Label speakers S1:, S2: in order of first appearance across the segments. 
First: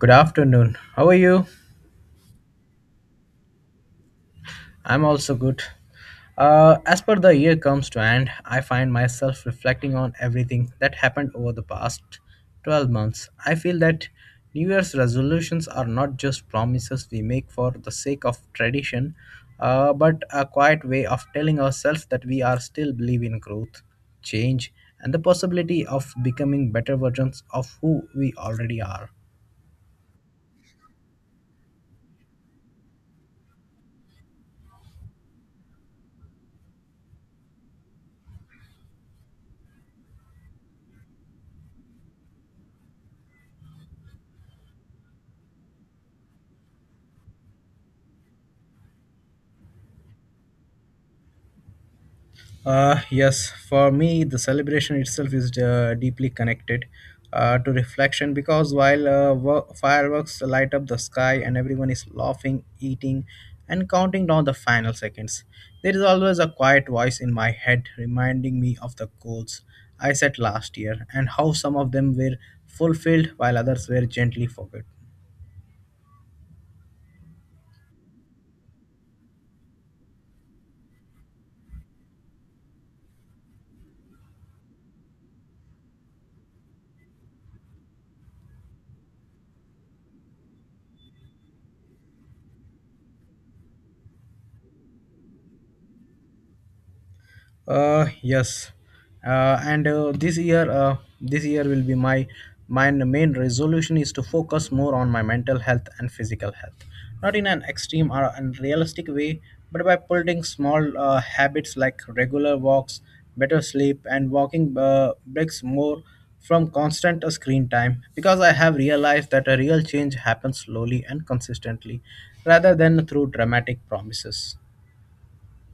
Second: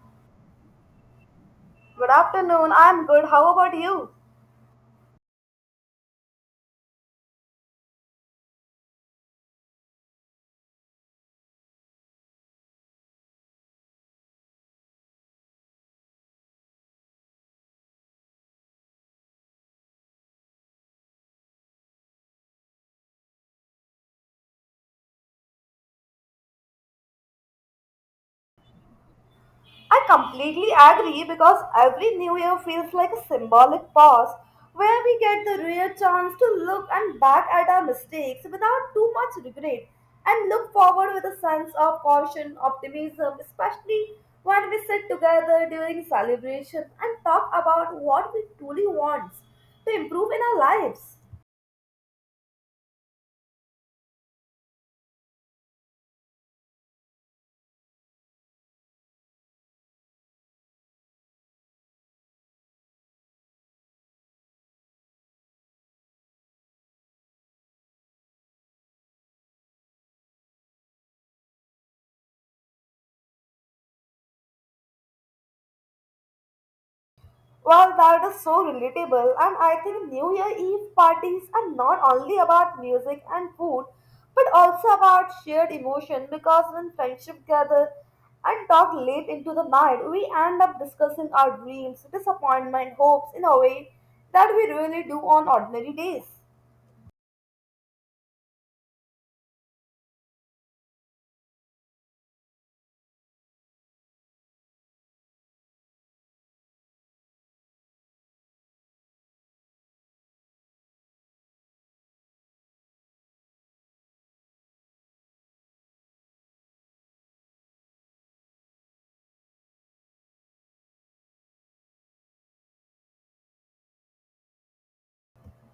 S1: Good afternoon. How are you?
S2: Good afternoon. I'm good. How about you?
S1: I'm also good. As per the year comes to end, I find myself reflecting on everything that happened over the past 12 months. I feel that New Year's resolutions are not just promises we make for the sake of tradition, but a quiet way of telling ourselves that we are still believe in growth, change, and the possibility of becoming better versions of who we already are.
S2: I completely agree because every new year feels like a symbolic pause where we get the rare chance to look and back at our mistakes without too much regret and look forward with a sense of caution, optimism, especially when we sit together during celebration and talk about what we truly want to improve in our lives.
S1: Yes, for me, the celebration itself is deeply connected to reflection because while fireworks light up the sky and everyone is laughing, eating, and counting down the final seconds, there is always a quiet voice in my head reminding me of the goals I set last year and how some of them were fulfilled while others were gently forgotten.
S2: Well, that is so relatable, and I think New Year Eve parties are not only about music and food, but also about shared emotion because when friendship gather and talk late into the night, we end up discussing our dreams, disappointment, hopes in a way that we really do on ordinary days.
S1: Yes, this year will be my main resolution is to focus more on my mental health and physical health, not in an extreme or unrealistic way, but by building small habits like regular walks, better sleep, and walking breaks more from constant screen time. Because I have realized that a real change happens slowly and consistently, rather than through dramatic promises.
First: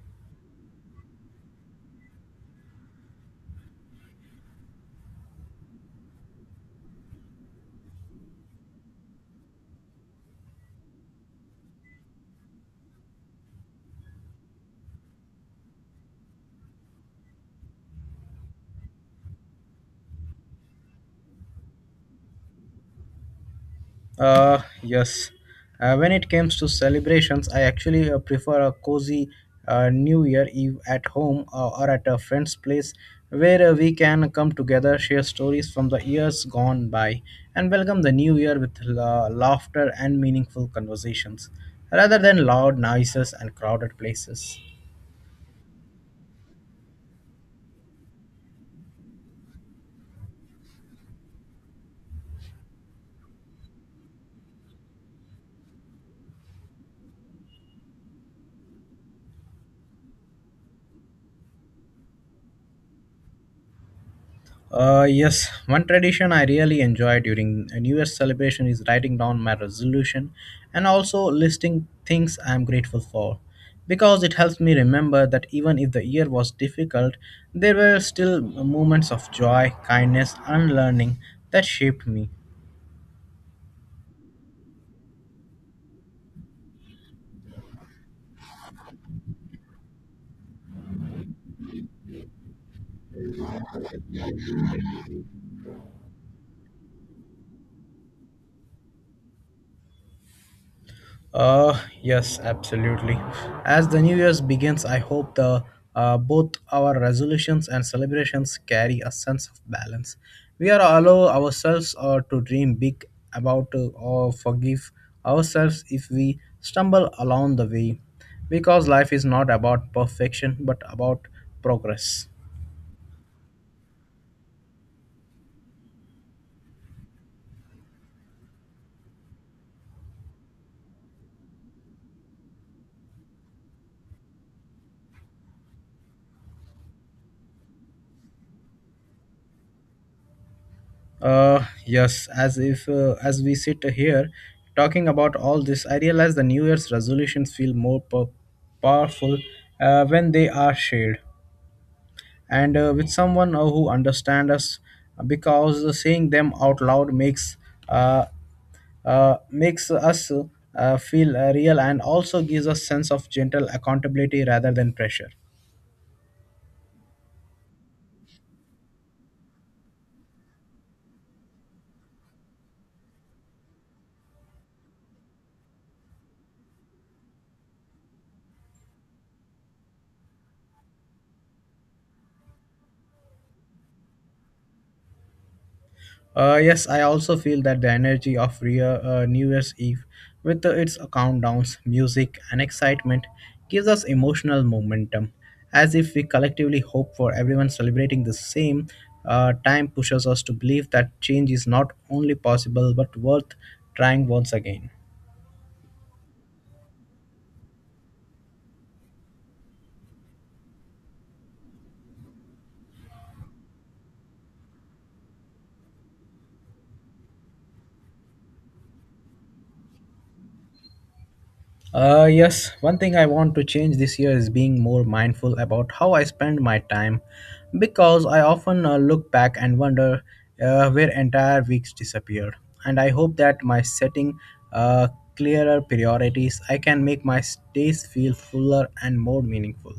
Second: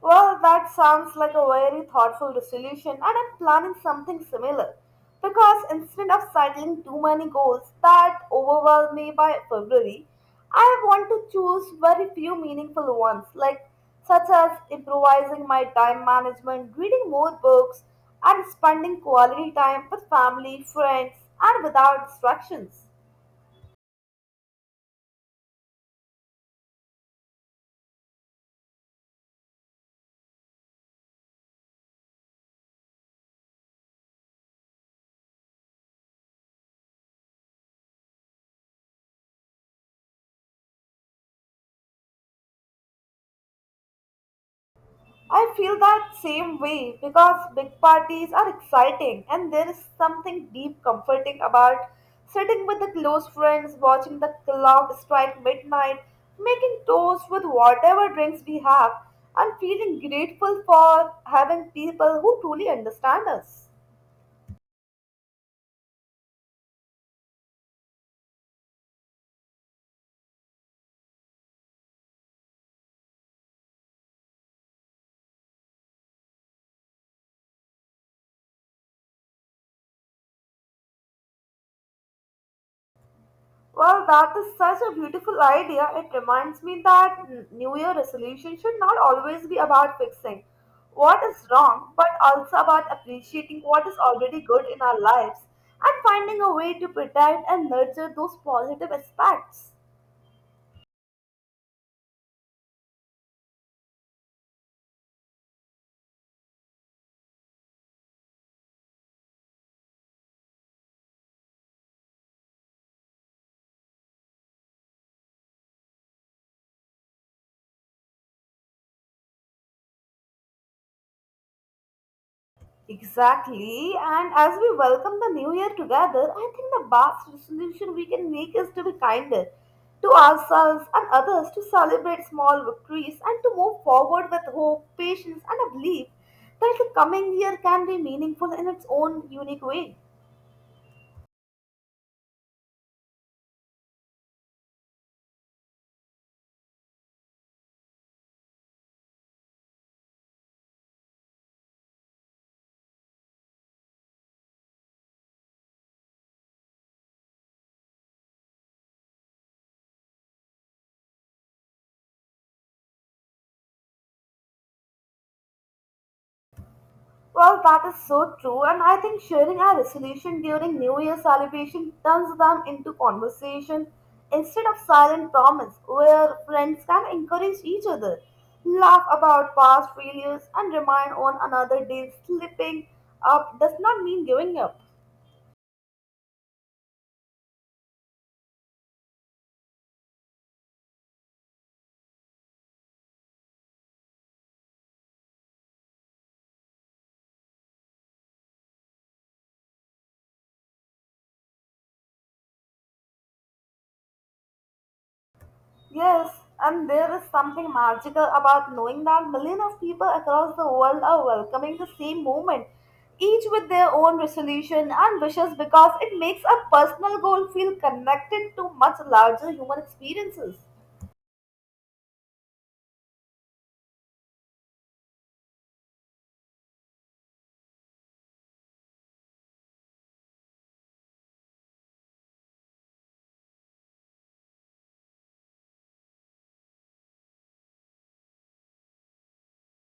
S2: Well, that sounds like a very thoughtful resolution, and I'm planning something similar. Because instead of settling too many goals that overwhelm me by February, I want to choose very few meaningful ones, like such as improvising my time management, reading more books, and spending quality time with family, friends, and without distractions.
S1: Yes. When it comes to celebrations, I actually prefer a cozy New Year Eve at home or at a friend's place where we can come together, share stories from the years gone by, and welcome the new year with laughter and meaningful conversations rather than loud noises and crowded places.
S2: I feel that same way because big parties are exciting and there is something deep comforting about sitting with the close friends, watching the clock strike midnight, making toast with whatever drinks we have, and feeling grateful for having people who truly understand us.
S1: Yes, one tradition I really enjoy during a New Year's celebration is writing down my resolution and also listing things I am grateful for. Because it helps me remember that even if the year was difficult, there were still moments of joy, kindness, and learning that shaped me.
S2: Well, that is such a beautiful idea. It reminds me that New Year resolution should not always be about fixing what is wrong, but also about appreciating what is already good in our lives and finding a way to protect and nurture those positive aspects.
S1: Yes, absolutely. As the new year's begins, I hope the both our resolutions and celebrations carry a sense of balance. We are allow ourselves to dream big about or forgive ourselves if we stumble along the way, because life is not about perfection but about progress.
S2: Exactly, and as we welcome the new year together, I think the best resolution we can make is to be kinder to ourselves and others, to celebrate small victories, and to move forward with hope, patience, and a belief that the coming year can be meaningful in its own unique way.
S1: Yes, as if as we sit here talking about all this, I realize the New Year's resolutions feel more powerful when they are shared and with someone who understands us, because saying them out loud makes uh, makes us feel real and also gives us sense of gentle accountability rather than pressure.
S2: Well, that is so true, and I think sharing our resolution during New Year celebration turns them into conversation instead of silent promise, where friends can encourage each other, laugh about past failures, and remind one another that slipping up does not mean giving up.
S1: Yes, I also feel that the energy of Rio, New Year's Eve, with its countdowns, music, and excitement, gives us emotional momentum, as if we collectively hope for everyone celebrating the same. Time pushes us to believe that change is not only possible but worth trying once again.
S2: Yes, and there is something magical about knowing that millions of people across the world are welcoming the same movement, each with their own resolution and wishes because it makes a personal goal feel connected to much larger human experiences.
S1: Yes, one thing I want to change this year is being more mindful about how I spend my time because I often look back and wonder where entire weeks disappeared. And I hope that my setting uh, clearer priorities, I can make my days feel fuller and more meaningful.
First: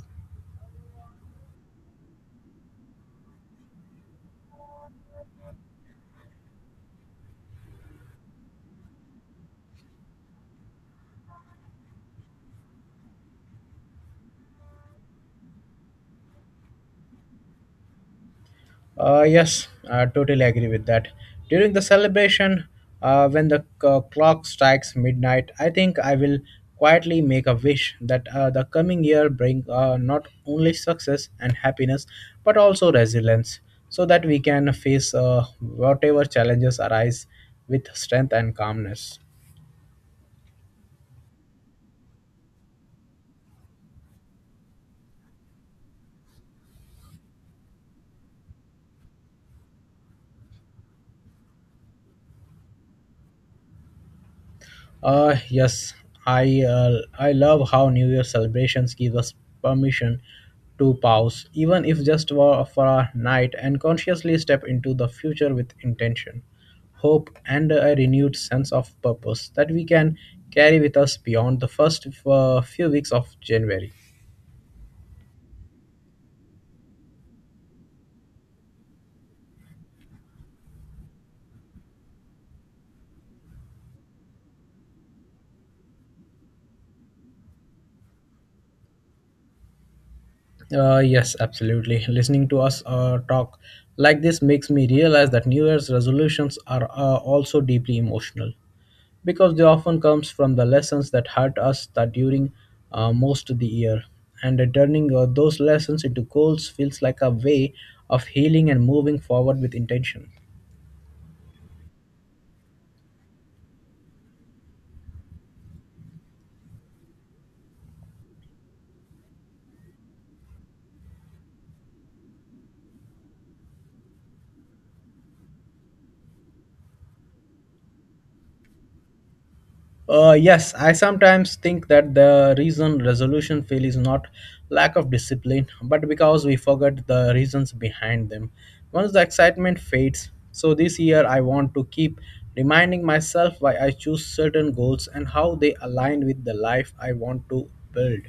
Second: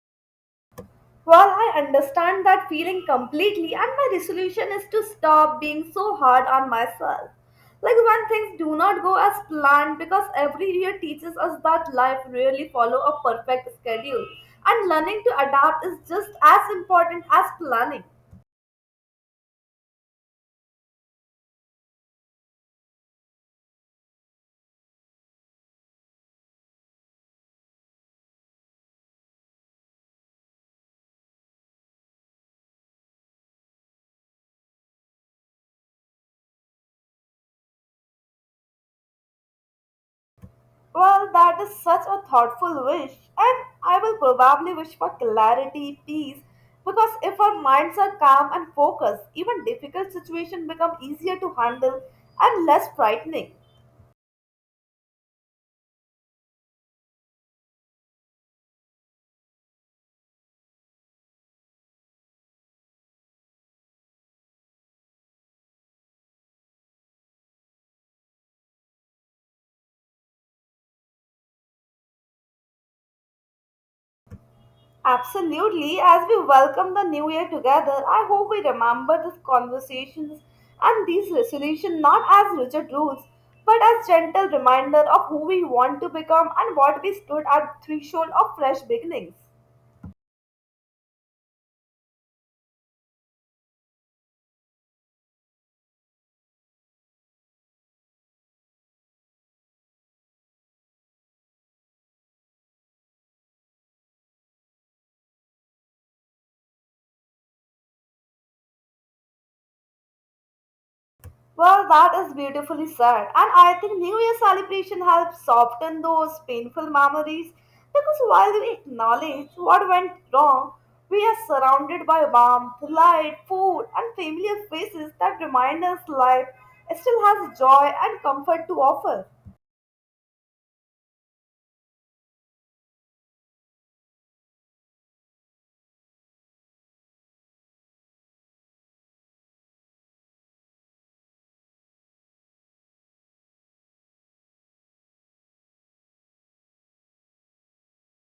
S2: Well, I understand that feeling completely, and my resolution is to stop being so hard on myself. Like when things do not go as planned, because every year teaches us that life rarely follow a perfect schedule, and learning to adapt is just as important as planning.
S1: Yes, I totally agree with that. During the celebration, when the clock strikes midnight, I think I will quietly make a wish that the coming year bring not only success and happiness but also resilience, so that we can face whatever challenges arise with strength and calmness.
S2: Well, that is such a thoughtful wish, and I will probably wish for clarity, peace, because if our minds are calm and focused, even difficult situations become easier to handle and less frightening.
S1: Yes, I uh, I love how New Year celebrations give us permission to pause, even if just for a night, and consciously step into the future with intention, hope, and a renewed sense of purpose that we can carry with us beyond the first few weeks of January.
S2: Absolutely. As we welcome the new year together, I hope we remember these conversations and these resolutions not as rigid rules, but as gentle reminder of who we want to become and what we stood at threshold of fresh beginnings.
S1: Yes, absolutely. Listening to us talk like this makes me realize that New Year's resolutions are also deeply emotional because they often comes from the lessons that hurt us that during most of the year and turning those lessons into goals feels like a way of healing and moving forward with intention.
S2: Well, that is beautifully said. And I think New Year celebration helps soften those painful memories because while we acknowledge what went wrong, we are surrounded by warmth, light, food, and familiar faces that remind us life still has joy and comfort to offer.
S1: Yes, I sometimes think that the reason resolution fail is not lack of discipline, but because we forget the reasons behind them. Once the excitement fades, so this year I want to keep reminding myself why I choose certain goals and how they align with the life I want to build.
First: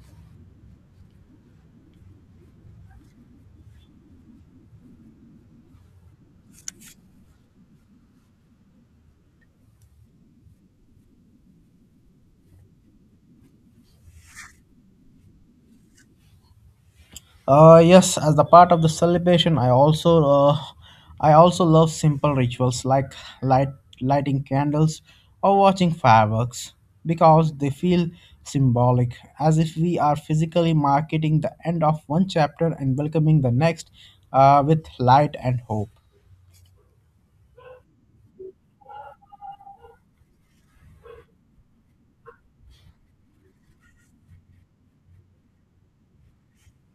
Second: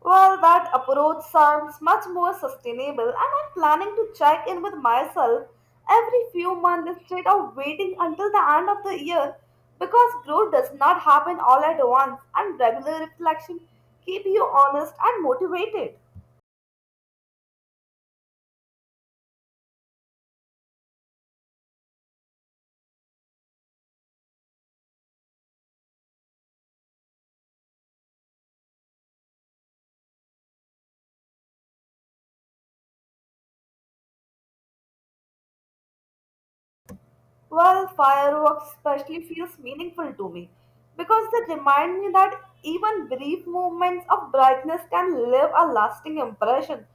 S2: Well, that approach sounds much more sustainable, and I'm planning to check in with myself every few months instead of waiting until the end of the year because growth does not happen all at once, and regular reflection keep you honest and motivated.
S1: Yes, as the part of the celebration, I also love simple rituals like light lighting candles or watching fireworks because they feel symbolic, as if we are physically marking the end of one chapter and welcoming the next with light and hope.
S2: Well, fireworks especially feels meaningful to me because they remind me that even brief moments of brightness can leave a lasting impression.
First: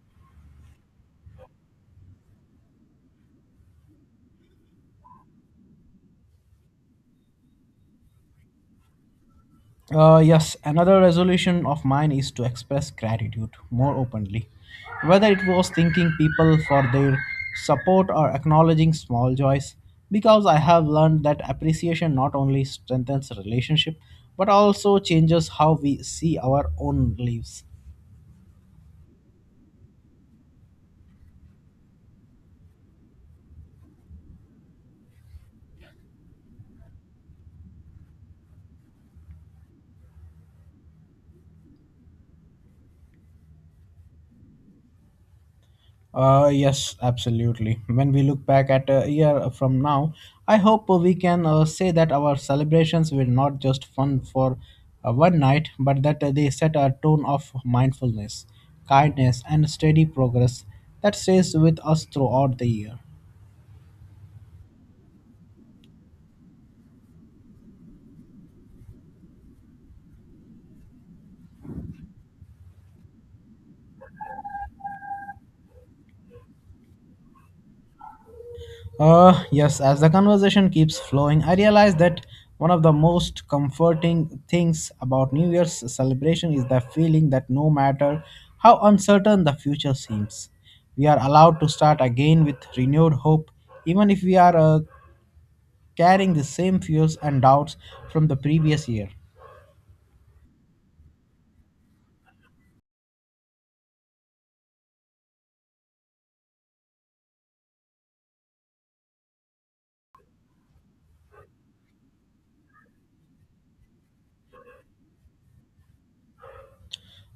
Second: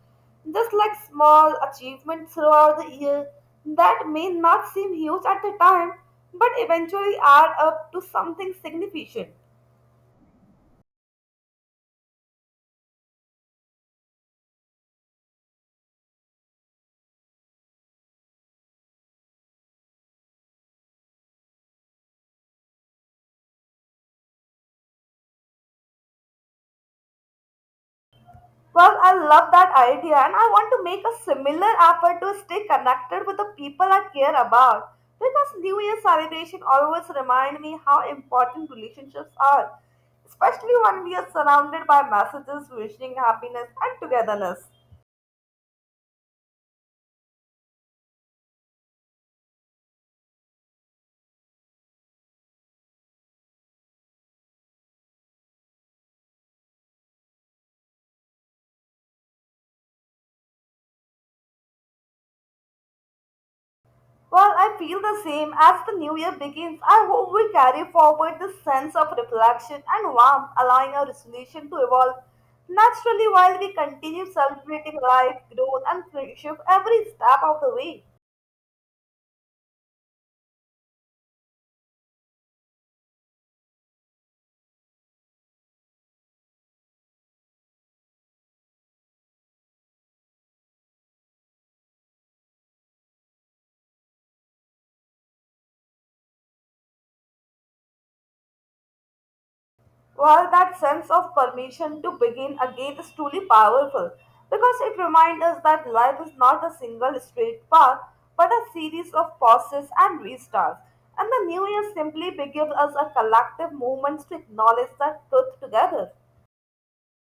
S2: Just like small achievements throughout the year that may not seem huge at the time, but eventually add up to something significant.
S1: Yes, another resolution of mine is to express gratitude more openly. Whether it was thanking people for their support or acknowledging small joys, because I have learned that appreciation not only strengthens relationship but also changes how we see our own lives.
S2: Well, I love that idea, and I want to make a similar effort to stay connected with the people I care about. Because New Year celebration always remind me how important relationships are, especially when we are surrounded by messages wishing happiness and togetherness.
S1: Yes, absolutely. When we look back at a year from now, I hope we can say that our celebrations were not just fun for one night, but that they set a tone of mindfulness, kindness, and steady progress that stays with us throughout the year.
S2: Well, I feel the same. As the new year begins, I hope we carry forward this sense of reflection and warmth, allowing our resolution to evolve naturally while we continue celebrating life, growth, and friendship every step of the way.
S1: Yes, as the conversation keeps flowing, I realize that one of the most comforting things about New Year's celebration is the feeling that no matter how uncertain the future seems, we are allowed to start again with renewed hope, even if we are carrying the same fears and doubts from the previous year.
S2: Well, that sense of permission to begin again is truly powerful because it reminds us that life is not a single straight path but a series of pauses and restarts. And the new year simply gives us a collective moment to acknowledge that truth together.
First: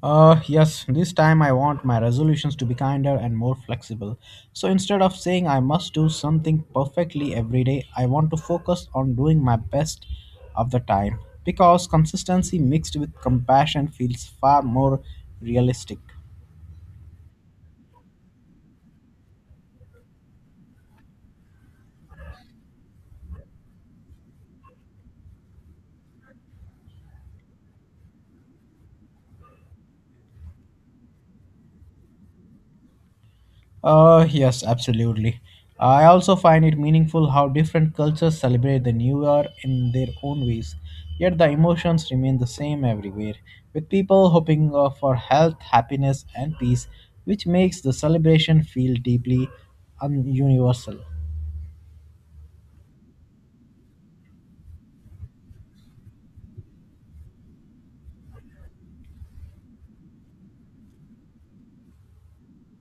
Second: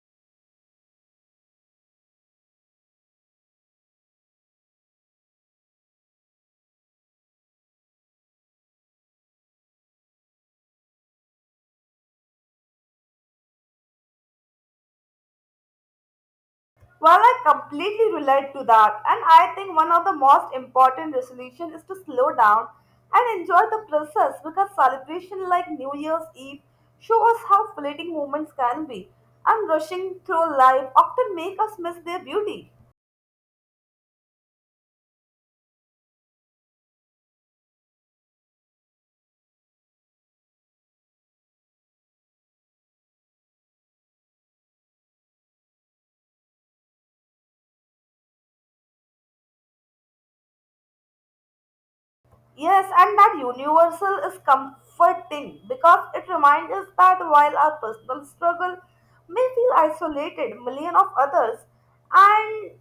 S1: Yes, this time I want my resolutions to be kinder and more flexible. So instead of saying I must do something perfectly every day, I want to focus on doing my best of the time because consistency mixed with compassion feels far more realistic.
S2: Well, I completely relate to that, and I think one of the most important resolutions is to slow down and enjoy the process because celebration like New Year's Eve show us how fleeting moments can be, and rushing through life often make us miss their beauty.
S1: Yes, absolutely. I also find it meaningful how different cultures celebrate the new year in their own ways, yet the emotions remain the same everywhere, with people hoping for health, happiness, and peace, which makes the celebration feel deeply universal.
S2: Yes, and that universal is comforting because it reminds us that while our personal struggle may feel isolated, million of others, and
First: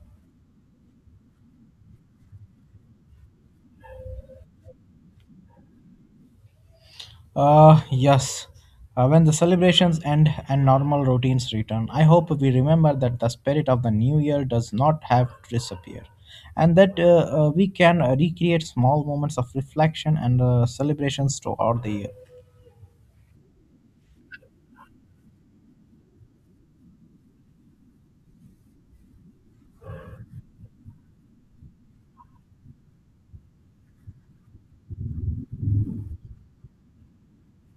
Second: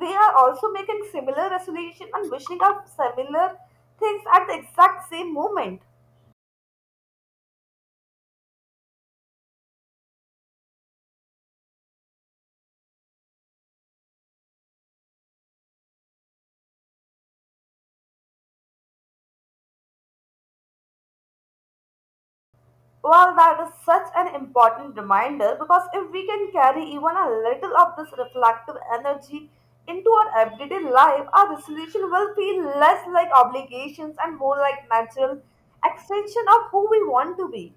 S2: they are also making similar resolution and wishing out similar things at the exact same moment.
S1: Yes. When the celebrations end and normal routines return, I hope we remember that the spirit of the new year does not have to disappear and that we can recreate small moments of reflection and celebrations throughout the year.
S2: Well, that is such an important reminder because if we can carry even a little of this reflective energy into our everyday life, our resolution will feel less like obligations and more like natural extension of who we want to be.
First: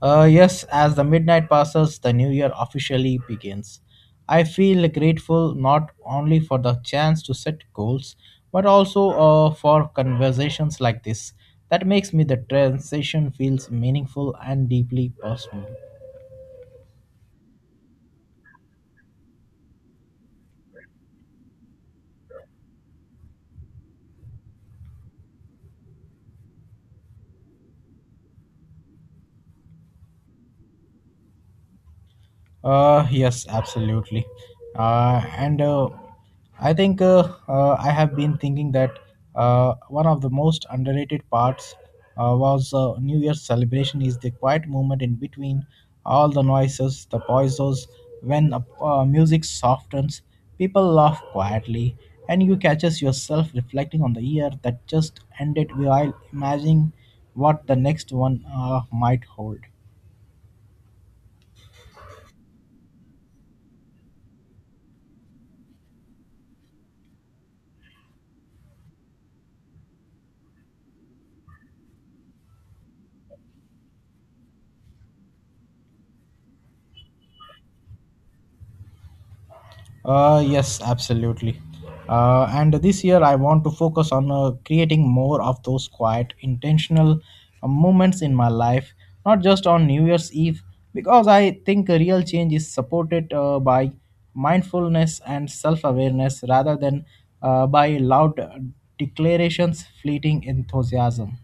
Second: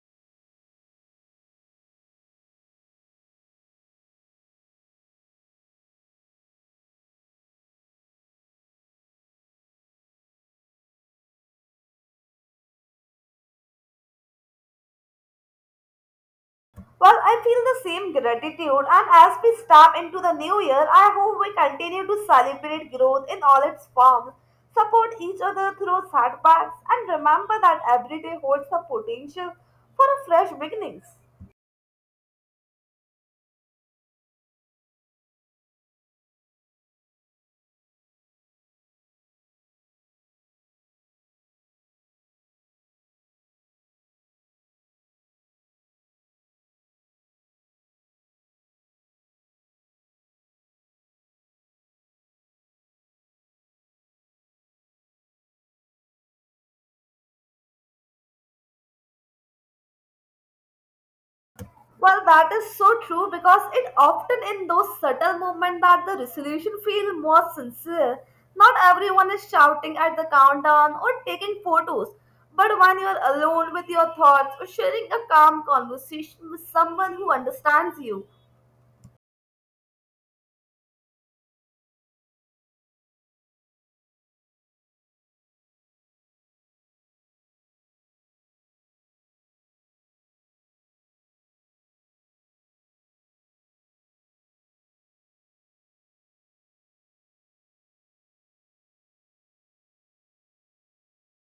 S1: Yes, as the midnight passes, the new year officially begins. I feel grateful not only for the chance to set goals, but also for conversations like this. That makes me the transition feels meaningful and deeply personal.
S2: Well, I feel the same gratitude, and as we step into the new year, I hope we continue to celebrate growth in all its forms, support each other through setbacks, and remember that every day holds the potential for a fresh beginnings.
S1: Yes, absolutely. And I think I have been thinking that one of the most underrated parts was New Year's celebration is the quiet moment in between all the noises, the pauses, when music softens, people laugh quietly, and you catches yourself reflecting on the year that just ended while imagining what the next one might hold.
S2: Well, that is so true because it often in those subtle moments that the resolution feels more sincere. Not everyone is shouting at the countdown or taking photos, but when you are alone with your thoughts or sharing a calm conversation with someone who understands you,
S1: Yes, absolutely. And this year, I want to focus on creating more of those quiet, intentional moments in my life, not just on New Year's Eve, because I think a real change is supported by mindfulness and self awareness rather than by loud declarations, fleeting enthusiasm.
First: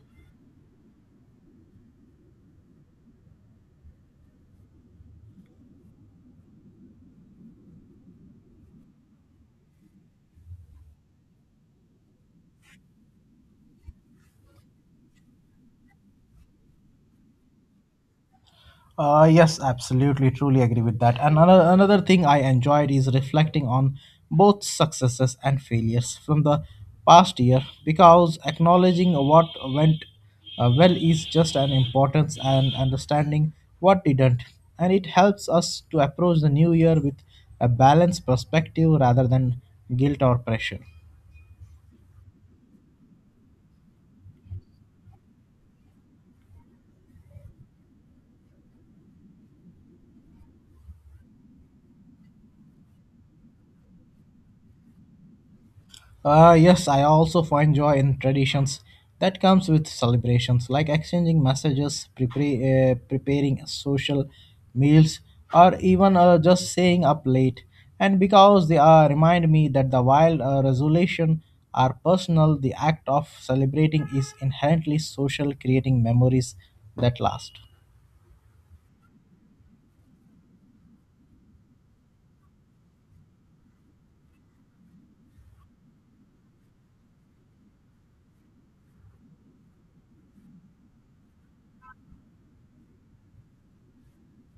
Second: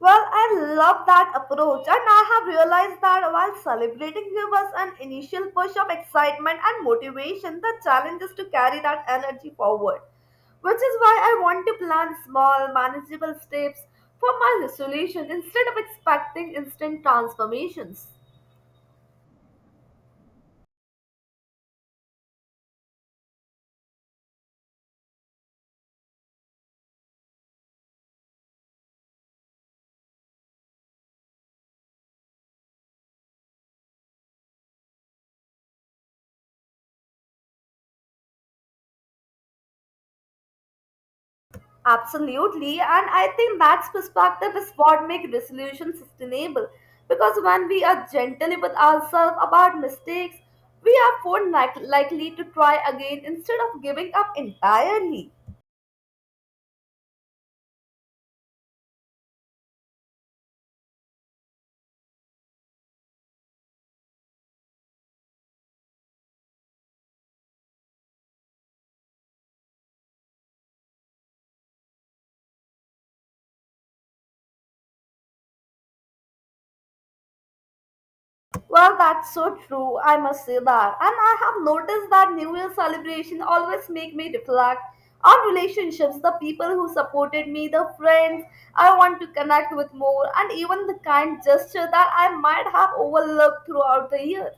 S2: Well, I love that approach, and I have realized that while celebrating gives us an initial push of excitement and motivation, the challenge is to carry that energy forward. Which is why I want to plan small, manageable steps for my resolution instead of expecting instant transformations.
S1: Yes, absolutely, truly agree with that. And another thing I enjoyed is reflecting on both successes and failures from the past year because acknowledging what went well is just an importance and understanding what didn't. And it helps us to approach the new year with a balanced perspective rather than guilt or pressure.
S2: Absolutely, and I think that perspective is what makes resolution sustainable. Because when we are gentle with ourselves about mistakes, we are more likely to try again instead of giving up entirely.
S1: Yes, I also find joy in traditions that comes with celebrations, like exchanging messages, preparing social meals, or even just staying up late. And because they remind me that the wild resolution are personal, the act of celebrating is inherently social, creating memories that last.
S2: Well, that's so true. I must say that, and I have noticed that New Year celebration always make me reflect on relationships, the people who supported me, the friends I want to connect with more, and even the kind gesture that I might have overlooked throughout the year.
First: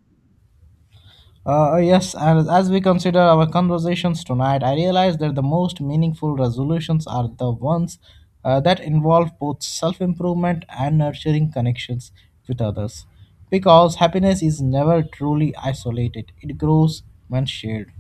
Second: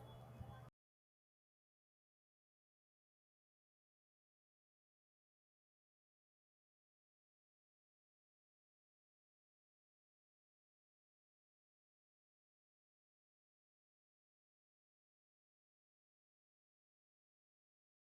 S1: Yes, and as we consider our conversations tonight, I realize that the most meaningful resolutions are the ones that involve both self improvement and nurturing connections with others. Because happiness is never truly isolated, it grows when shared.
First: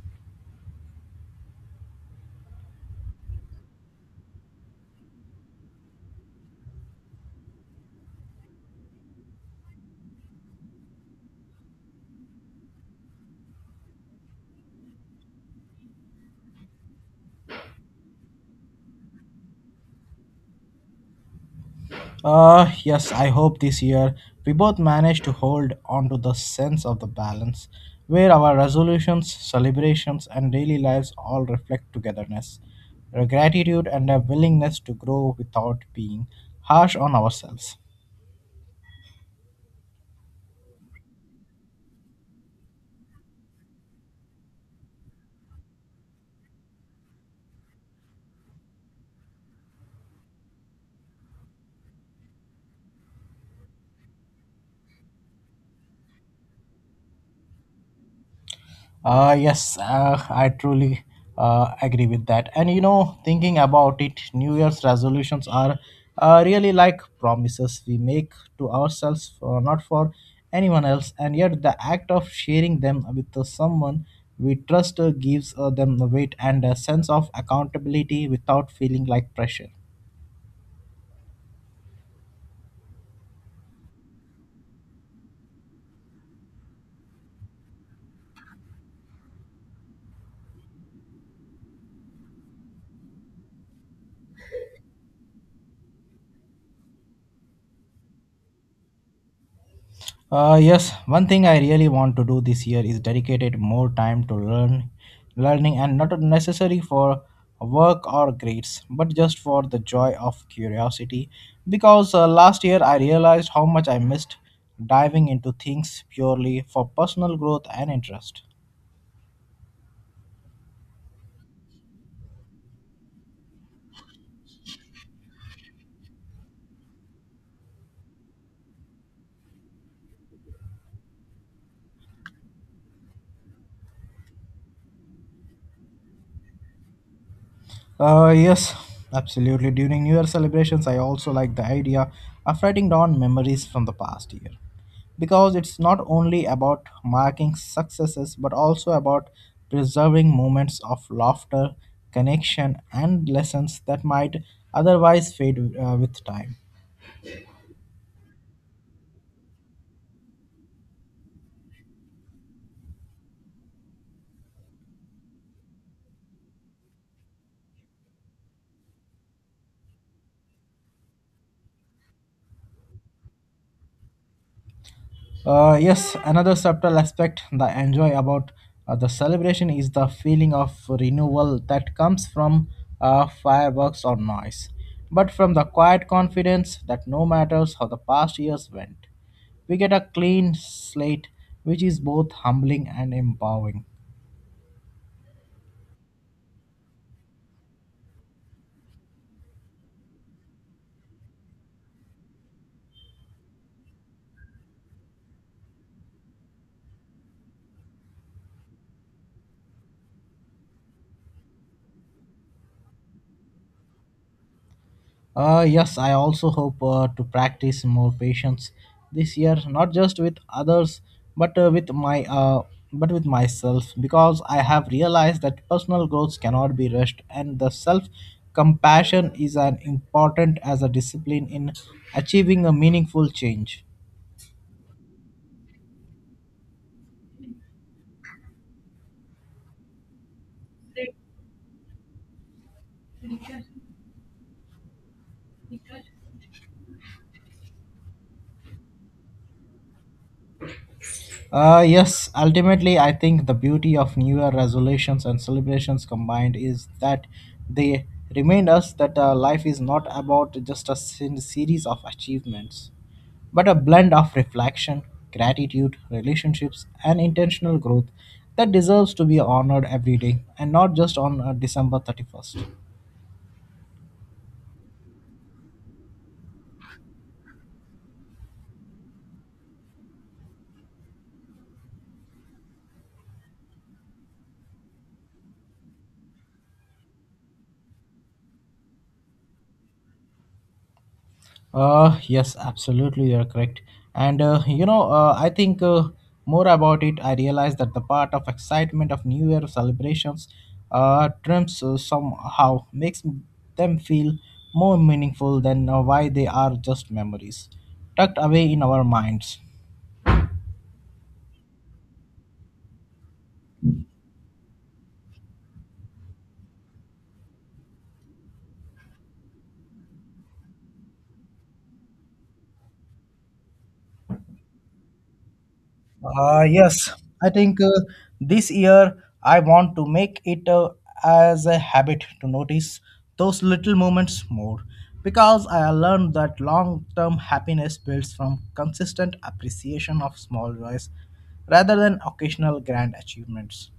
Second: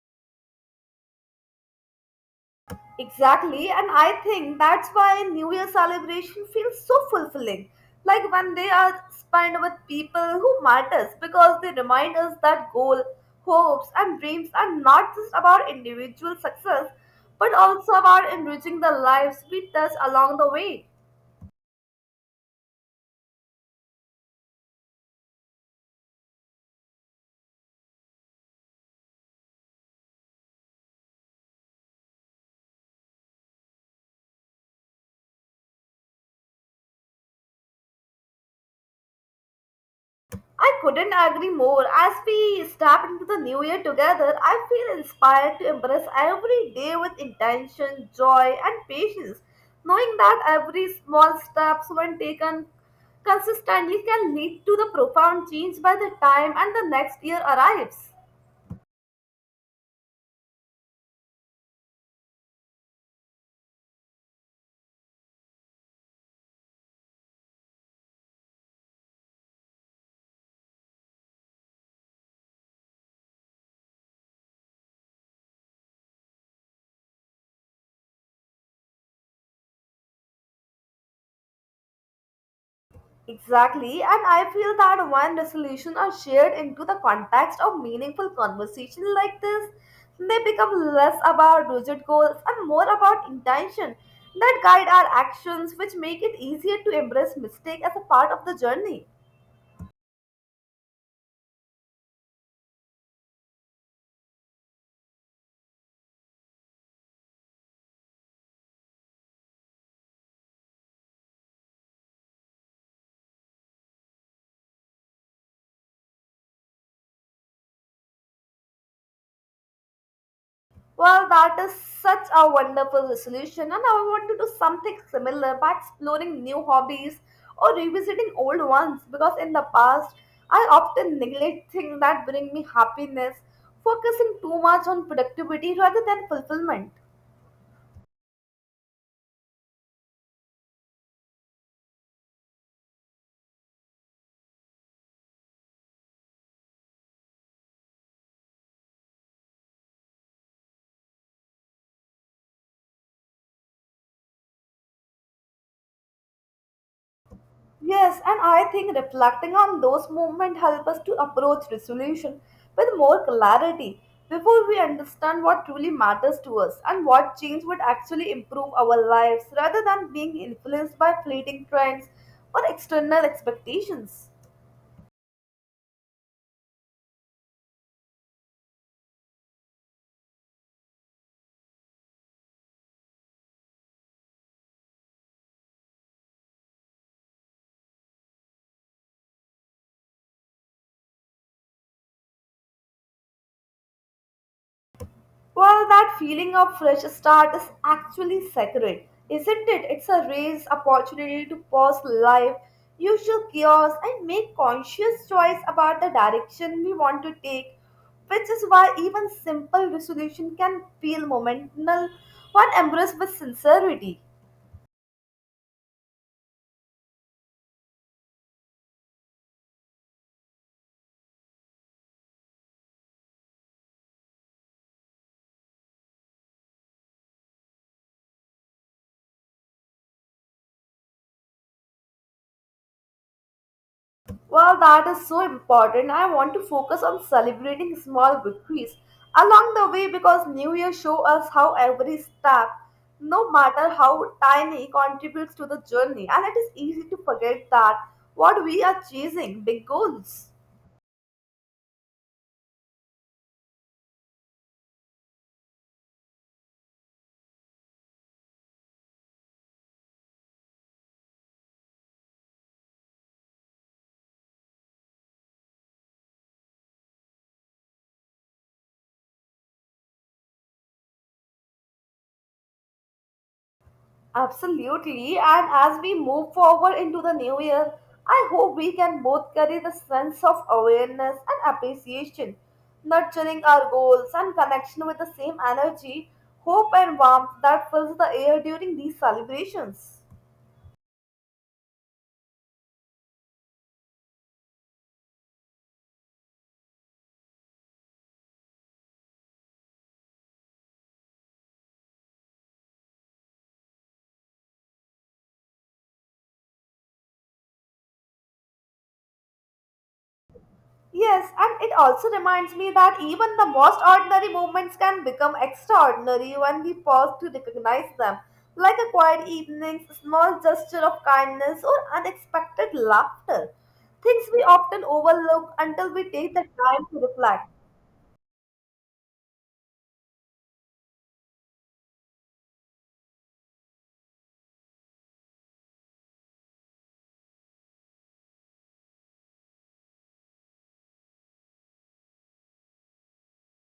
S2: Exactly, and I think that's why New Year celebration feels so fulfilling. Like when they are spent with people who matters because they remind us that goal, hopes and dreams are not just about individual success but also about enriching the lives we touch along the way.
S1: Yes, I hope this year we both manage to hold on to the sense of the balance where our resolutions, celebrations, and daily lives all reflect togetherness, a gratitude, and a willingness to grow without being harsh on ourselves.
S2: I couldn't agree more. As we step into the new year together, I feel inspired to embrace every day with intention, joy, and patience, knowing that every small steps when taken consistently can lead to the profound change by the time and the next year arrives.
S1: Yes, I truly agree with that. And you know, thinking about it, New Year's resolutions are really like promises we make to ourselves, not for anyone else. And yet, the act of sharing them with someone we trust gives them the weight and a sense of accountability without feeling like pressure.
S2: Exactly, and I feel that when resolutions are shared into the context of meaningful conversation like this, they become less about rigid goals and more about intention that guide our actions, which make it easier to embrace mistake as a part of the journey.
S1: Yes, one thing I really want to do this year is dedicated more time to learn, learning, and not necessary for work or grades, but just for the joy of curiosity. Because last year I realized how much I missed diving into things purely for personal growth and interest.
S2: Well, that is such a wonderful resolution, and I want to do something similar by exploring new hobbies or revisiting old ones because in the past I often neglect things that bring me happiness, focusing too much on productivity rather than fulfillment.
S1: Uh, yes, absolutely. During New Year celebrations, I also like the idea of writing down memories from the past year. Because it's not only about marking successes, but also about preserving moments of laughter, connection, and lessons that might otherwise fade with time.
S2: Yes, and I think reflecting on those moments help us to approach resolution with more clarity before we understand what truly matters to us and what change would actually improve our lives rather than being influenced by fleeting trends or external expectations.
S1: Yes, another subtle aspect that I enjoy about the celebration is the feeling of renewal that comes from fireworks or noise, but from the quiet confidence that no matter how the past years went, we get a clean slate, which is both humbling and empowering.
S2: Well, that feeling of fresh start is actually sacred, isn't it? It's a raised opportunity to pause life, usual chaos, and make conscious choice about the direction we want to take, which is why even simple resolution can feel momental when embraced with sincerity.
S1: Yes, I also hope to practice more patience this year, not just with others, but with my but with myself, because I have realized that personal growth cannot be rushed, and the self compassion is as important as a discipline in achieving a meaningful change.
S2: Well, that is so important. I want to focus on celebrating small victories along the way because New Year show us how every step, no matter how tiny, contributes to the journey, and it is easy to forget that what we are chasing, big goals.
S1: Yes, ultimately, I think the beauty of New Year resolutions and celebrations combined is that they remind us that life is not about just series of achievements, but a blend of reflection, gratitude, relationships, and intentional growth that deserves to be honored every day and not just on December 31st.
S2: Absolutely. And as we move forward into the new year, I hope we can both carry the sense of awareness and appreciation, nurturing our goals and connection with the same energy, hope, and warmth that fills the air during these celebrations.
S1: You're correct. And you know, I think more about it, I realized that the part of excitement of New Year celebrations trims somehow makes them feel more meaningful than why they are just memories tucked away in our minds.
S2: Yes, and it also reminds me that even the most ordinary moments can become extraordinary when we pause to recognize them, like a quiet evening, a small gesture of kindness, or unexpected laughter. Things we often overlook until we take the
S1: Uh,
S2: time
S1: yes,
S2: to
S1: I
S2: reflect.
S1: think this year I want to make it as a habit to notice those little moments more because I learned that long term happiness builds from consistent appreciation of small joys rather than occasional grand achievements.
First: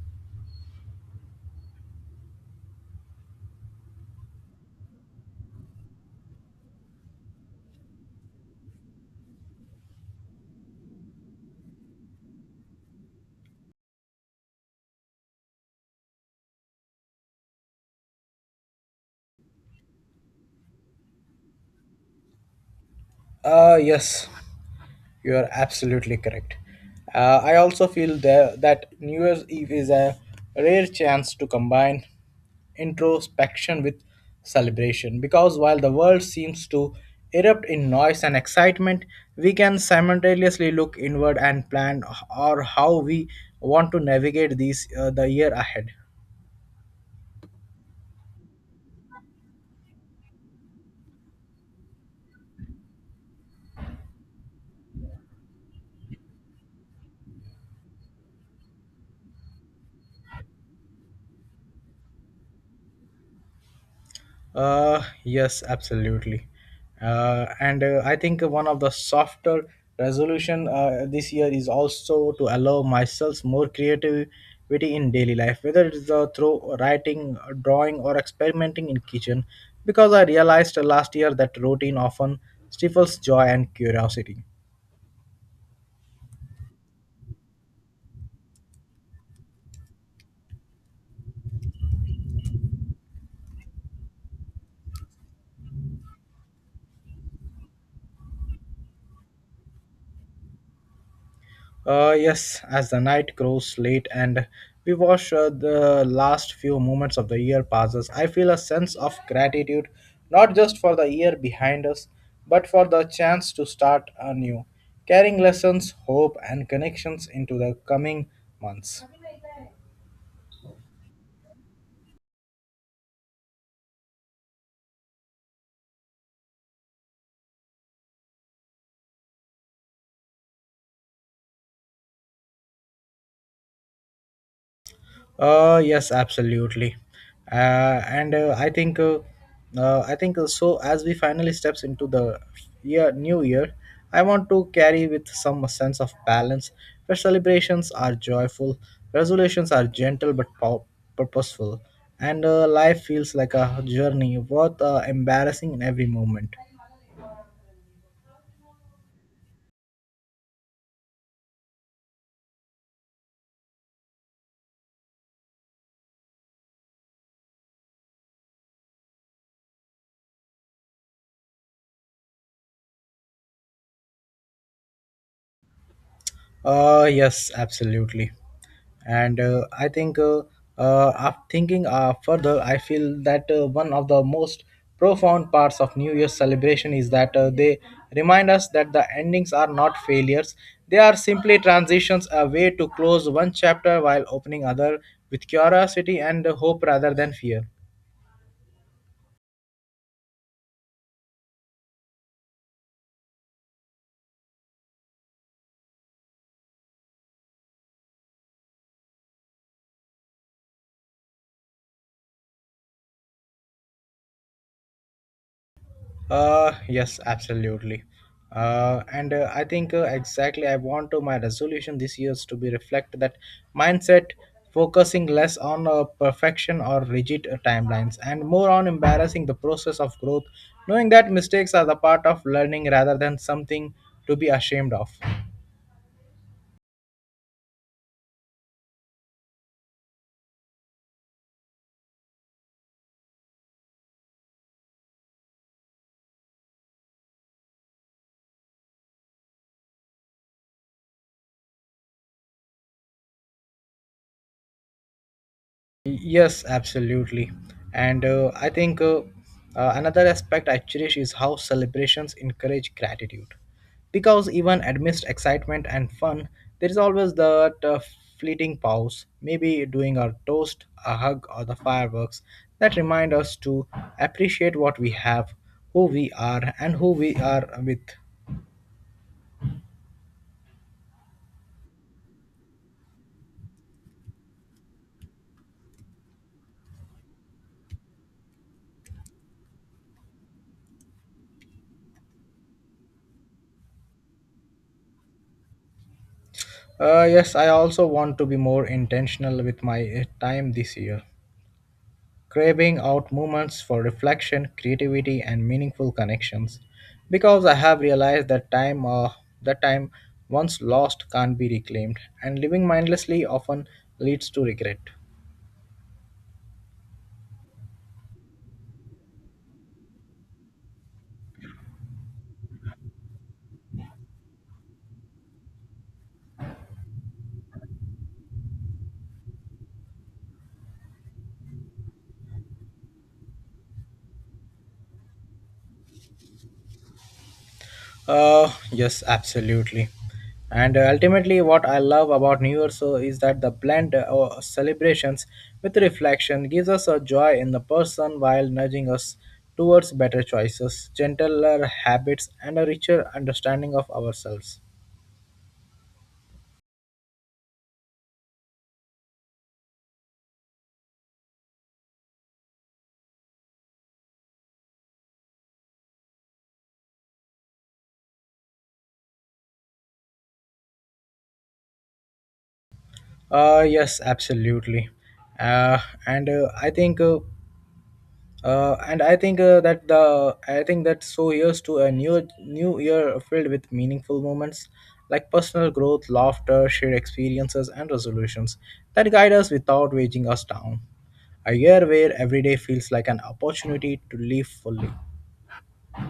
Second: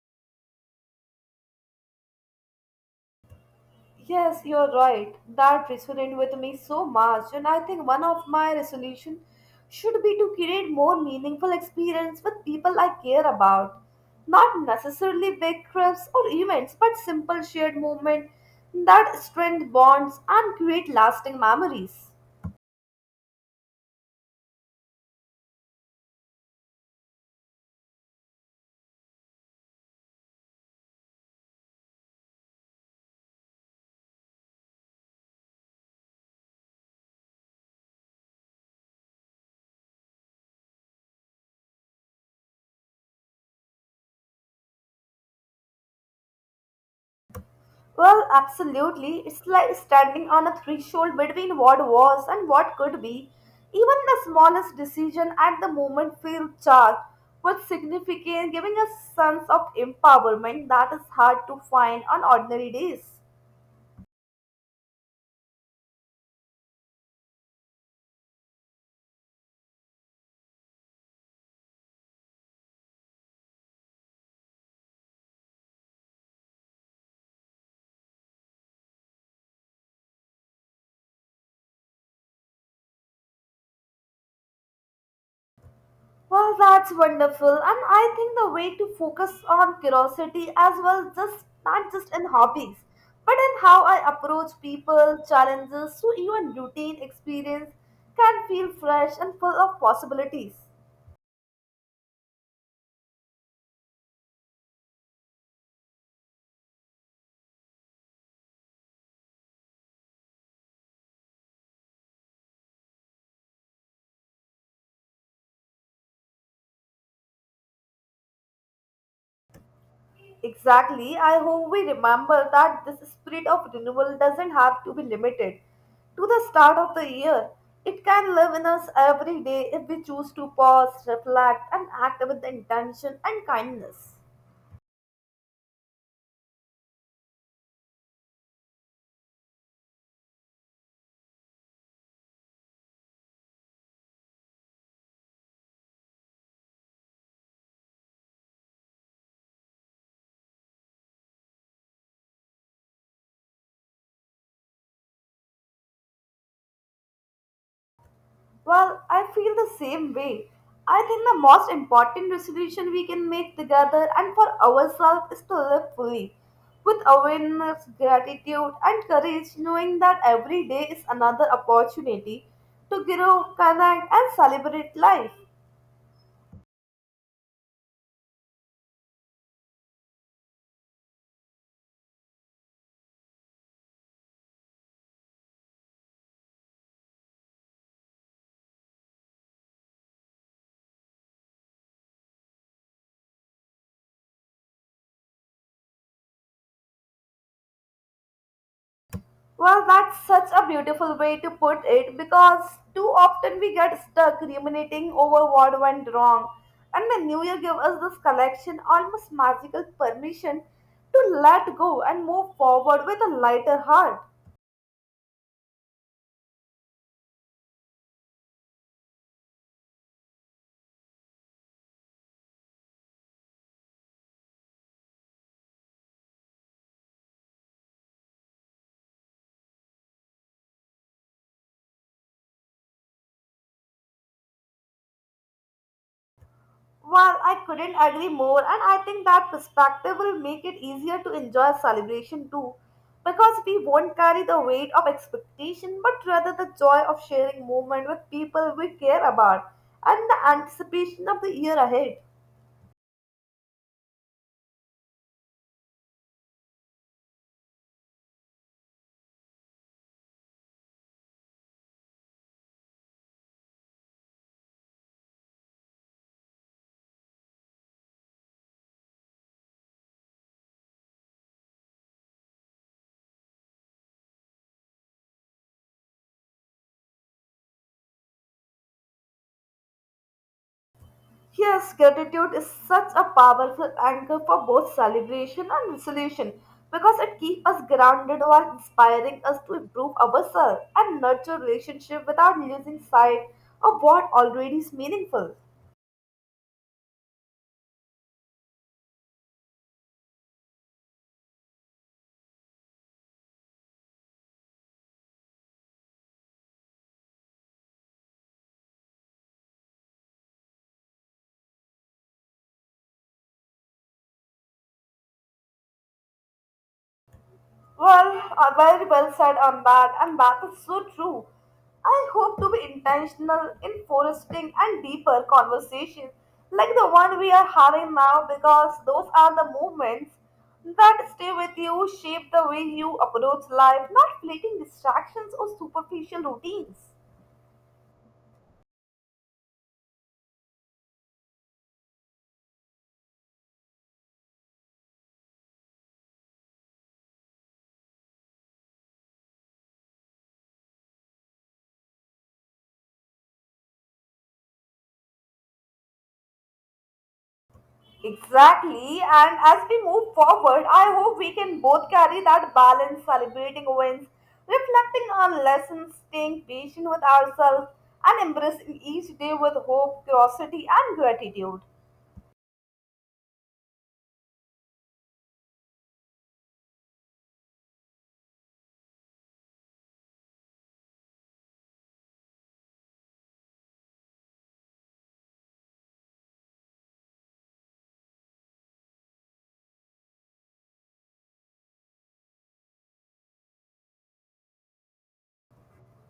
S2: Yes, you're right. That resonated with me so much, and I think one of my resolution should be to create more meaningful experience with people I care about. Not necessarily big trips or events, but simple shared moments that strengthen bonds and create lasting memories.
S1: Yes. You are absolutely correct. I also feel that New Year's Eve is a rare chance to combine introspection with celebration because while the world seems to erupt in noise and excitement, we can simultaneously look inward and plan or how we want to navigate these the year ahead.
S2: Well, absolutely. It's like standing on a threshold between what was and what could be. Even the smallest decision at the moment feels charged with significance, giving a sense of empowerment that is hard to find on ordinary days.
S1: Yes, absolutely. And I think one of the softer resolution this year is also to allow myself more creativity in daily life, whether it's through writing, drawing, or experimenting in kitchen. Because I realized last year that routine often stifles joy and curiosity.
S2: Well, that's wonderful. And I think the way to focus on curiosity as well, just not just in hobbies, but in how I approach people, challenges, so even routine experience can feel fresh and full of possibilities.
S1: Yes, as the night grows late and we watch the last few moments of the year passes, I feel a sense of gratitude not just for the year behind us, but for the chance to start anew, carrying lessons, hope, and connections into the coming months.
S2: Exactly. I hope we remember that this spirit of renewal doesn't have to be limited to the start of the year. It can live in us every day if we choose to pause, reflect, and act with intention and kindness.
S1: Yes, absolutely. And I think so. As we finally steps into the year, new year, I want to carry with some sense of balance. Where celebrations are joyful, resolutions are purposeful, and life feels like a journey worth embarrassing in every moment.
S2: Well, I feel the same way. I think the most important resolution we can make together and for ourselves is to live fully with awareness, gratitude, and courage, knowing that every day is another opportunity to grow, connect, and celebrate life.
S1: Yes, absolutely. And I think, af- thinking further, I feel that one of the most profound parts of New Year's celebration is that they remind us that the endings are not failures. They are simply transitions, a way to close one chapter while opening other with curiosity and hope rather than fear.
S2: Well, that's such a beautiful way to put it because too often we get stuck ruminating over what went wrong. And the New Year gave us this collection, almost magical permission to let go and move forward with a lighter heart.
S1: Yes, absolutely. And I think exactly I want to my resolution this year is to be reflect that mindset, focusing less on perfection or rigid timelines and more on embarrassing the process of growth, knowing that mistakes are the part of learning rather than something to be ashamed of.
S2: Well, I couldn't agree more, and I think that perspective will make it easier to enjoy celebration too, because we won't carry the weight of expectation, but rather the joy of sharing moment with people we care about and the anticipation of the year ahead.
S1: Yes, absolutely. And I think another aspect I cherish is how celebrations encourage gratitude. Because even amidst excitement and fun, there is always that fleeting pause, maybe doing a toast, a hug, or the fireworks that remind us to appreciate what we have, who we are, and who we are with.
S2: Yes, gratitude is such a powerful anchor for both celebration and resolution because it keeps us grounded while inspiring us to improve ourselves and nurture relationship without losing sight of what already is meaningful.
S1: Yes, I also want to be more intentional with my time this year craving out moments for reflection, creativity, and meaningful connections. Because I have realized that time once lost can't be reclaimed, and living mindlessly often leads to regret.
S2: Well, very well said on that, and that is so true. I hope to be intentional in foresting and deeper conversations like the one we are having now because those are the moments that stay with you, shape the way you approach life, not fleeting distractions or superficial routines.
S1: Yes, absolutely. And ultimately, what I love about New Year's is that the blend of celebrations with reflection gives us a joy in the person while nudging us towards better choices, gentler habits, and a richer understanding of ourselves.
S2: Exactly, and as we move forward, I hope we can both carry that balance, celebrating wins, reflecting on lessons, staying patient with ourselves, and embracing each day with hope, curiosity, and gratitude.
S1: Yes, absolutely. Uh, and I think, and I think that the I think that so here's to a new year filled with meaningful moments like personal growth, laughter, shared experiences, and resolutions that guide us without weighing us down. A year where every day feels like an opportunity to live fully.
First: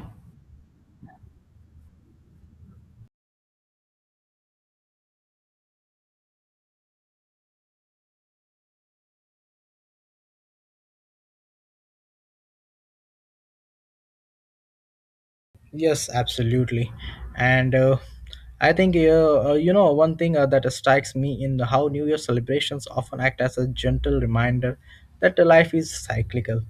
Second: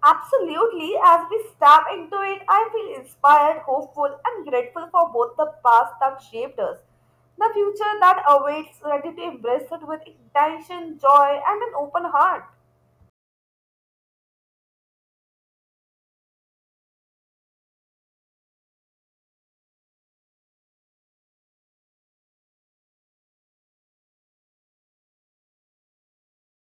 S2: Absolutely, as we step into it, I feel inspired, hopeful, and grateful for both the past that shaped us, the future that awaits, ready to embrace it with intention, joy, and an open heart.
S1: Yes, absolutely. And I think, you know, one thing that strikes me in how New Year celebrations often act as a gentle reminder that the life is cyclical,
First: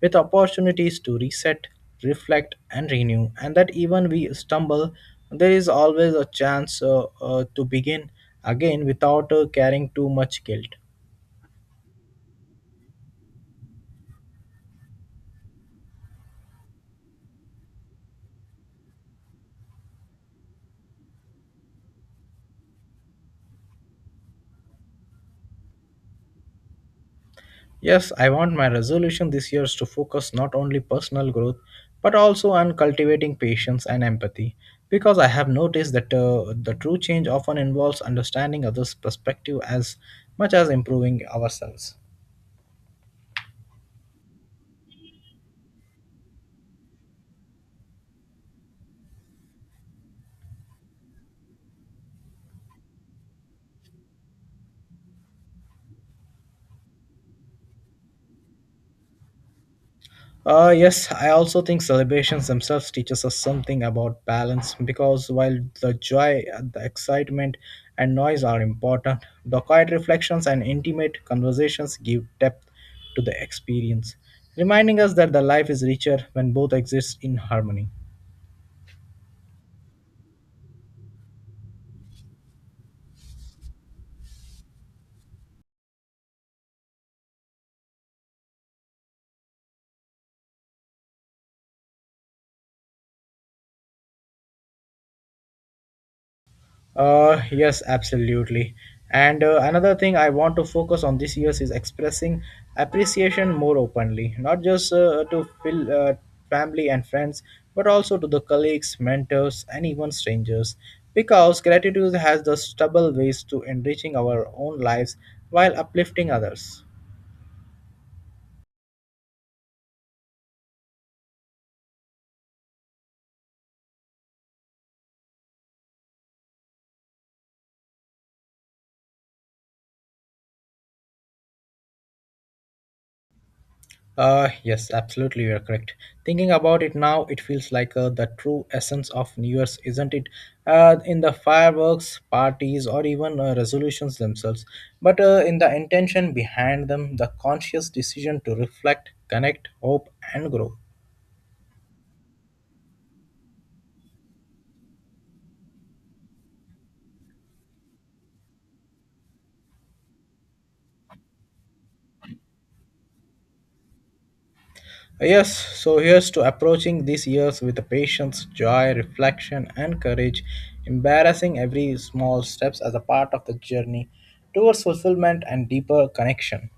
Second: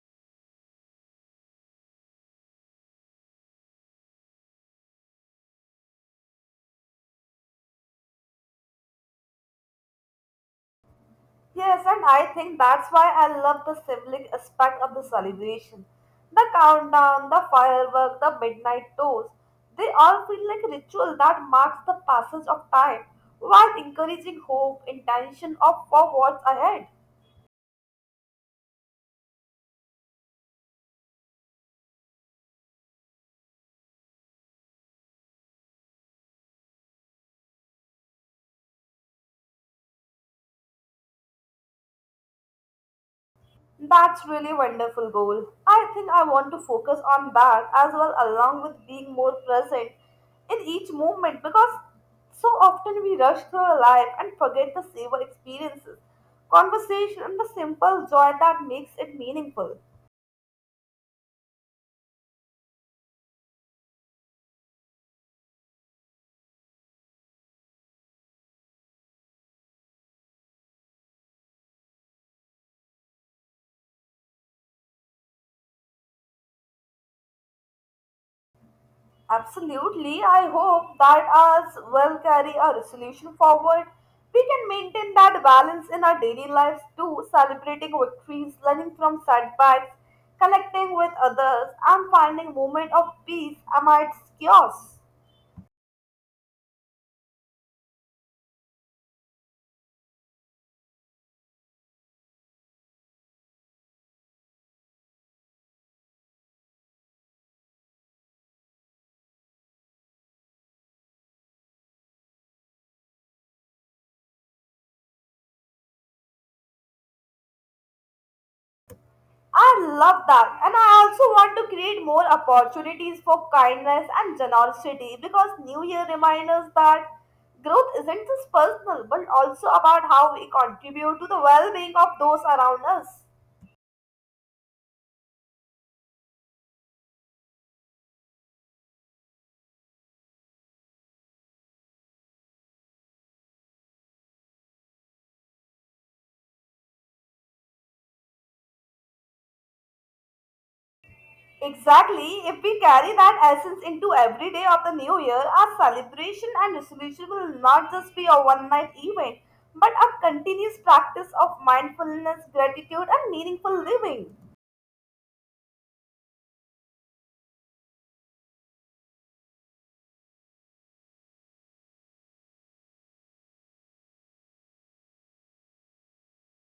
S1: with opportunities to reset, reflect, and renew, and that even we stumble, there is always a chance to begin again without carrying too much guilt.
S2: Yes, and I think that's why I love the sibling aspect of the celebration. The countdown, the firework, the midnight toast, they all feel like ritual that marks the passage of time while encouraging hope, intention of for what's ahead.
S1: Yes, I want my resolution this year is to focus not only personal growth but also on cultivating patience and empathy because I have noticed that the true change often involves understanding others' perspective as much as improving ourselves.
S2: That's really wonderful goal. I think I want to focus on that as well along with being more present in each moment because so often we rush through our life and forget the savor experiences, conversation and the simple joy that makes it meaningful.
S1: Yes, I also think celebrations themselves teaches us something about balance because while the joy, the excitement, and noise are important, the quiet reflections and intimate conversations give depth to the experience, reminding us that the life is richer when both exist in harmony.
S2: Absolutely. I hope that as we'll carry a resolution forward. We can maintain that balance in our daily lives too, celebrating victories, learning from setbacks, connecting with others, and finding moment of peace amidst chaos.
S1: Yes, absolutely. And another thing I want to focus on this year is expressing appreciation more openly, not just to family and friends, but also to the colleagues, mentors, and even strangers. Because gratitude has the stubborn ways to enriching our own lives while uplifting others.
S2: I love that. And I also want to create more opportunities for kindness and generosity because New Year reminds us that growth isn't just personal but also about how we contribute to the well being of those around us.
S1: You're correct. Thinking about it now, it feels like the true essence of New Year's, isn't it? In the fireworks, parties, or even resolutions themselves, but in the intention behind them, the conscious decision to reflect, connect, hope, and grow.
S2: Exactly. If we carry that essence into every day of the new year, our celebration and resolution will not just be a one night event, but a continuous practice of mindfulness, gratitude, and meaningful living.
S1: Uh, Yes, so here's to approaching these years with patience, joy, reflection, and courage, embarrassing every small steps as a part of the journey towards fulfillment and deeper connection.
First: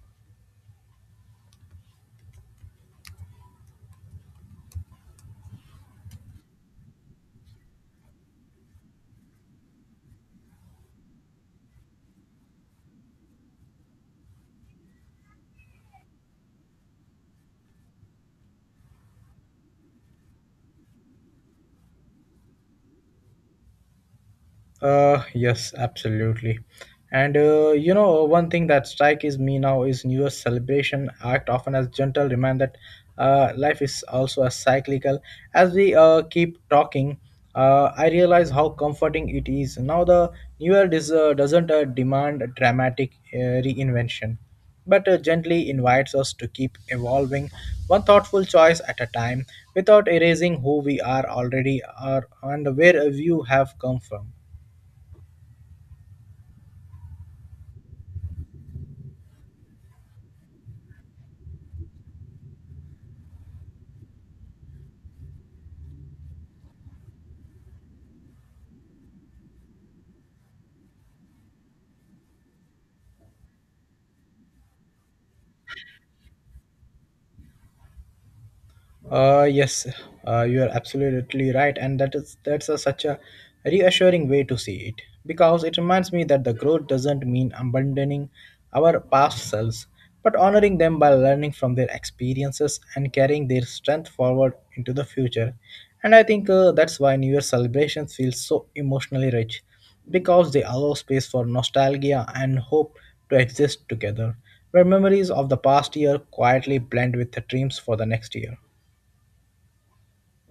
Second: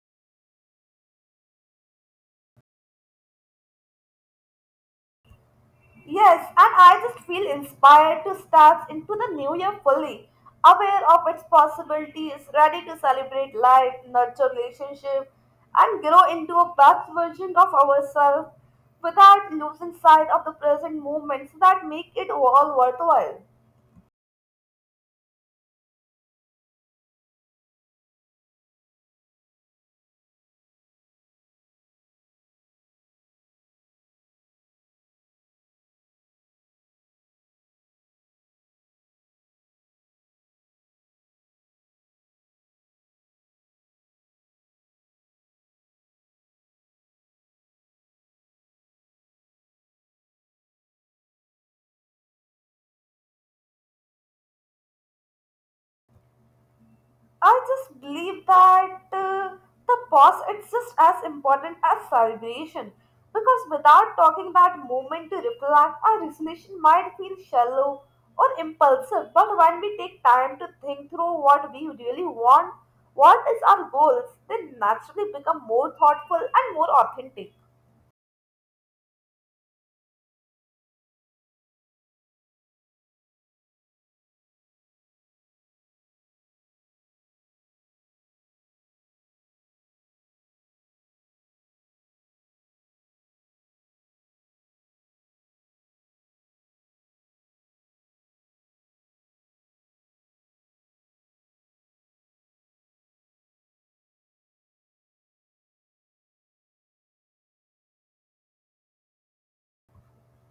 S2: Yes, and I just feel inspired to step into the new year fully, aware of its possibilities, ready to celebrate life, nurture relationship, and grow into a best version of ourselves without losing sight of the present moments that make it all worthwhile.
S1: Yes, absolutely. One thing that strikes me now is New Year's celebration act often as gentle reminder that life is also a cyclical. As we keep talking, I realize how comforting it is. Now the New Year doesn't demand a dramatic reinvention, but gently invites us to keep evolving one thoughtful choice at a time without erasing who we are already are and where you have come from.
S2: I just believe that the pause is just as important as celebration because without talking that moment to reflect, our resolution might feel shallow or impulsive. But when we take time to think through what we really want, what is our goals, they naturally become more thoughtful and more authentic.
S1: Uh, yes, you are absolutely right, and that's such a reassuring way to see it because it reminds me that the growth doesn't mean abandoning our past selves, but honoring them by learning from their experiences and carrying their strength forward into the future. And I think that's why New Year celebrations feel so emotionally rich because they allow space for nostalgia and hope to exist together, where memories of the past year quietly blend with the dreams for the next year.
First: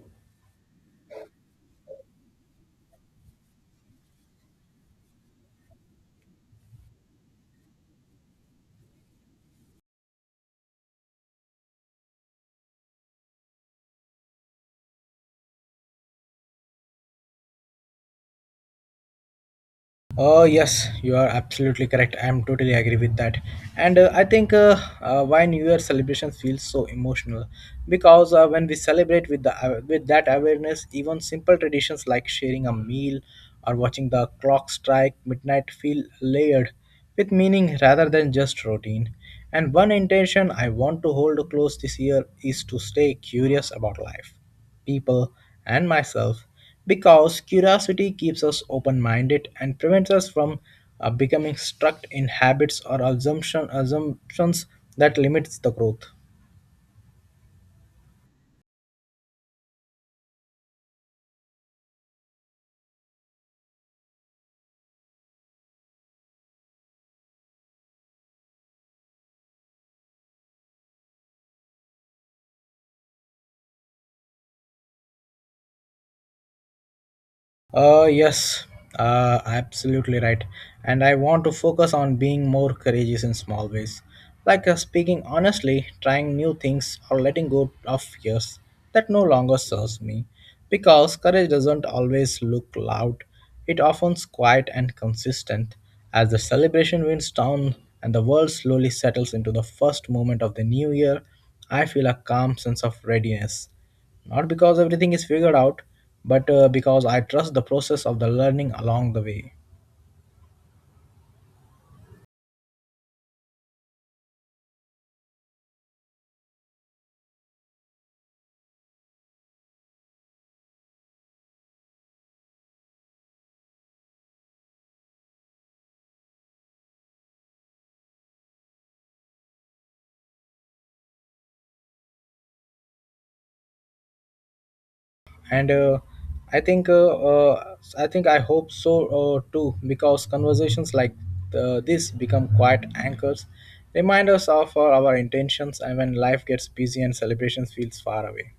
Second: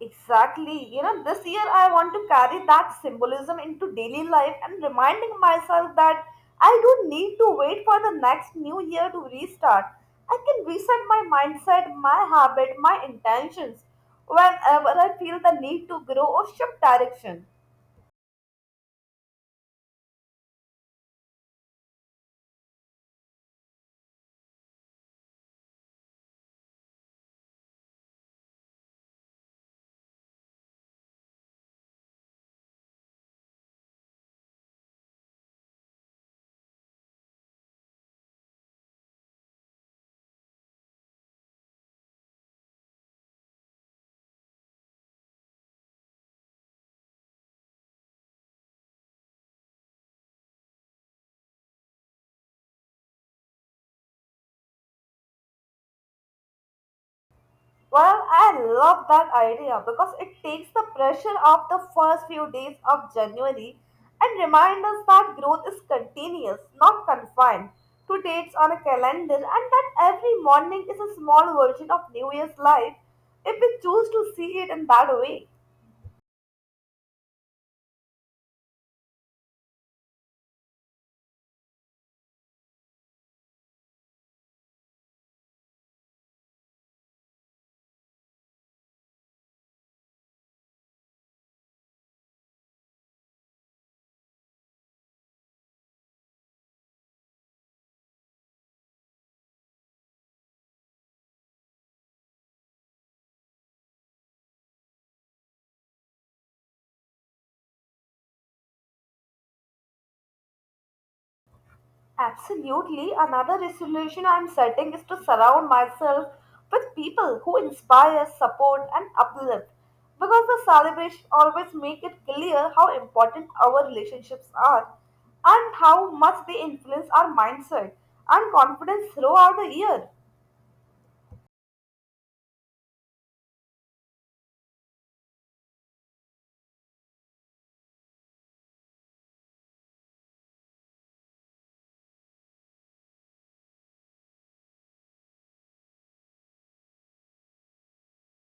S2: Exactly. You know, this year I want to carry that symbolism into daily life and reminding myself that I don't need to wait for the next new year to restart. I can reset my mindset, my habit, my intentions whenever I feel the need to grow or shift direction.
S1: Yes, you are absolutely correct. I'm totally agree with that. And I think why New Year celebrations feel so emotional because when we celebrate with the with that awareness, even simple traditions like sharing a meal or watching the clock strike midnight feel layered with meaning rather than just routine. And one intention I want to hold close this year is to stay curious about life people, and myself because curiosity keeps us open minded and prevents us from becoming stuck in habits or assumptions that limits the growth.
S2: Well, I love that idea because it takes the pressure off the first few days of January and reminds us that growth is continuous, not confined to dates on a calendar, and that every morning is a small version of New Year's life if we choose to see it in that way.
S1: Uh, yes, absolutely right. And I want to focus on being more courageous in small ways, like speaking honestly, trying new things, or letting go of fears that no longer serves me. Because courage doesn't always look loud, it often's quiet and consistent. As the celebration winds down and the world slowly settles into the first moment of the new year, I feel a calm sense of readiness not because everything is figured out, but because I trust the process of the learning along the way.
S2: Absolutely. Another resolution I'm setting is to surround myself with people who inspire, support, and uplift. Because the celebration always make it clear how important our relationships are and how much they influence our mindset and confidence throughout the year.
S1: And I think, I think I hope so too, because conversations like this become quiet anchors, reminders of our intentions, and when life gets busy and celebrations feels far away.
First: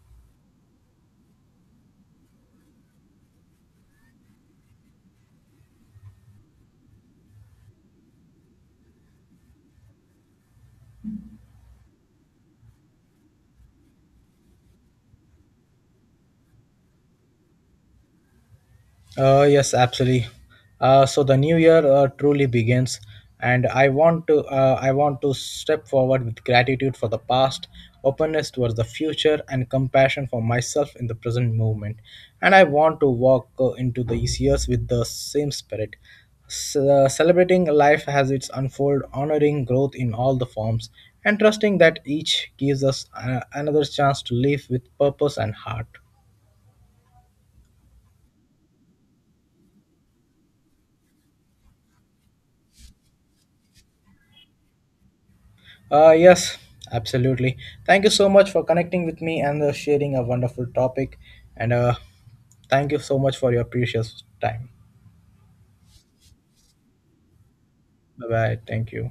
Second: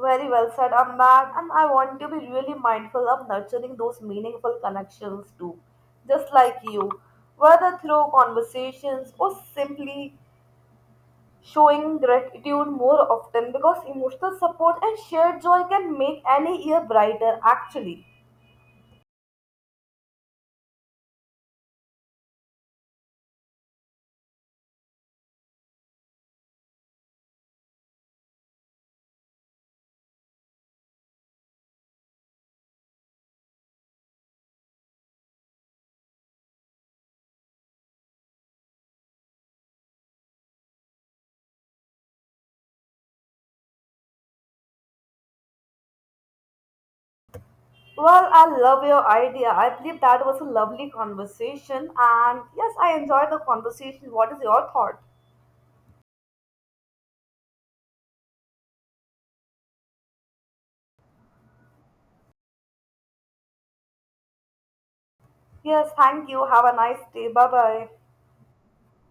S2: Very well said on that, and I want to be really mindful of nurturing those meaningful connections too, just like you, whether through conversations or simply showing gratitude more often because emotional support and shared joy can make any year brighter, actually.
S1: Yes, absolutely. So the new year truly begins, and I want to step forward with gratitude for the past, openness towards the future, and compassion for myself in the present moment. And I want to walk into these years with the same spirit, celebrating life as it's unfold, honoring growth in all the forms, and trusting that each gives us another chance to live with purpose and heart.
S2: Well, I love your idea. I believe that was a lovely conversation, and yes, I enjoyed the conversation. What is your thought?
S1: Uh, yes, absolutely. Thank you so much for connecting with me and sharing a wonderful topic. And thank you so much for your precious time.
S2: Yes, thank you. Have a nice day. Bye bye.
S1: Bye bye. Thank you.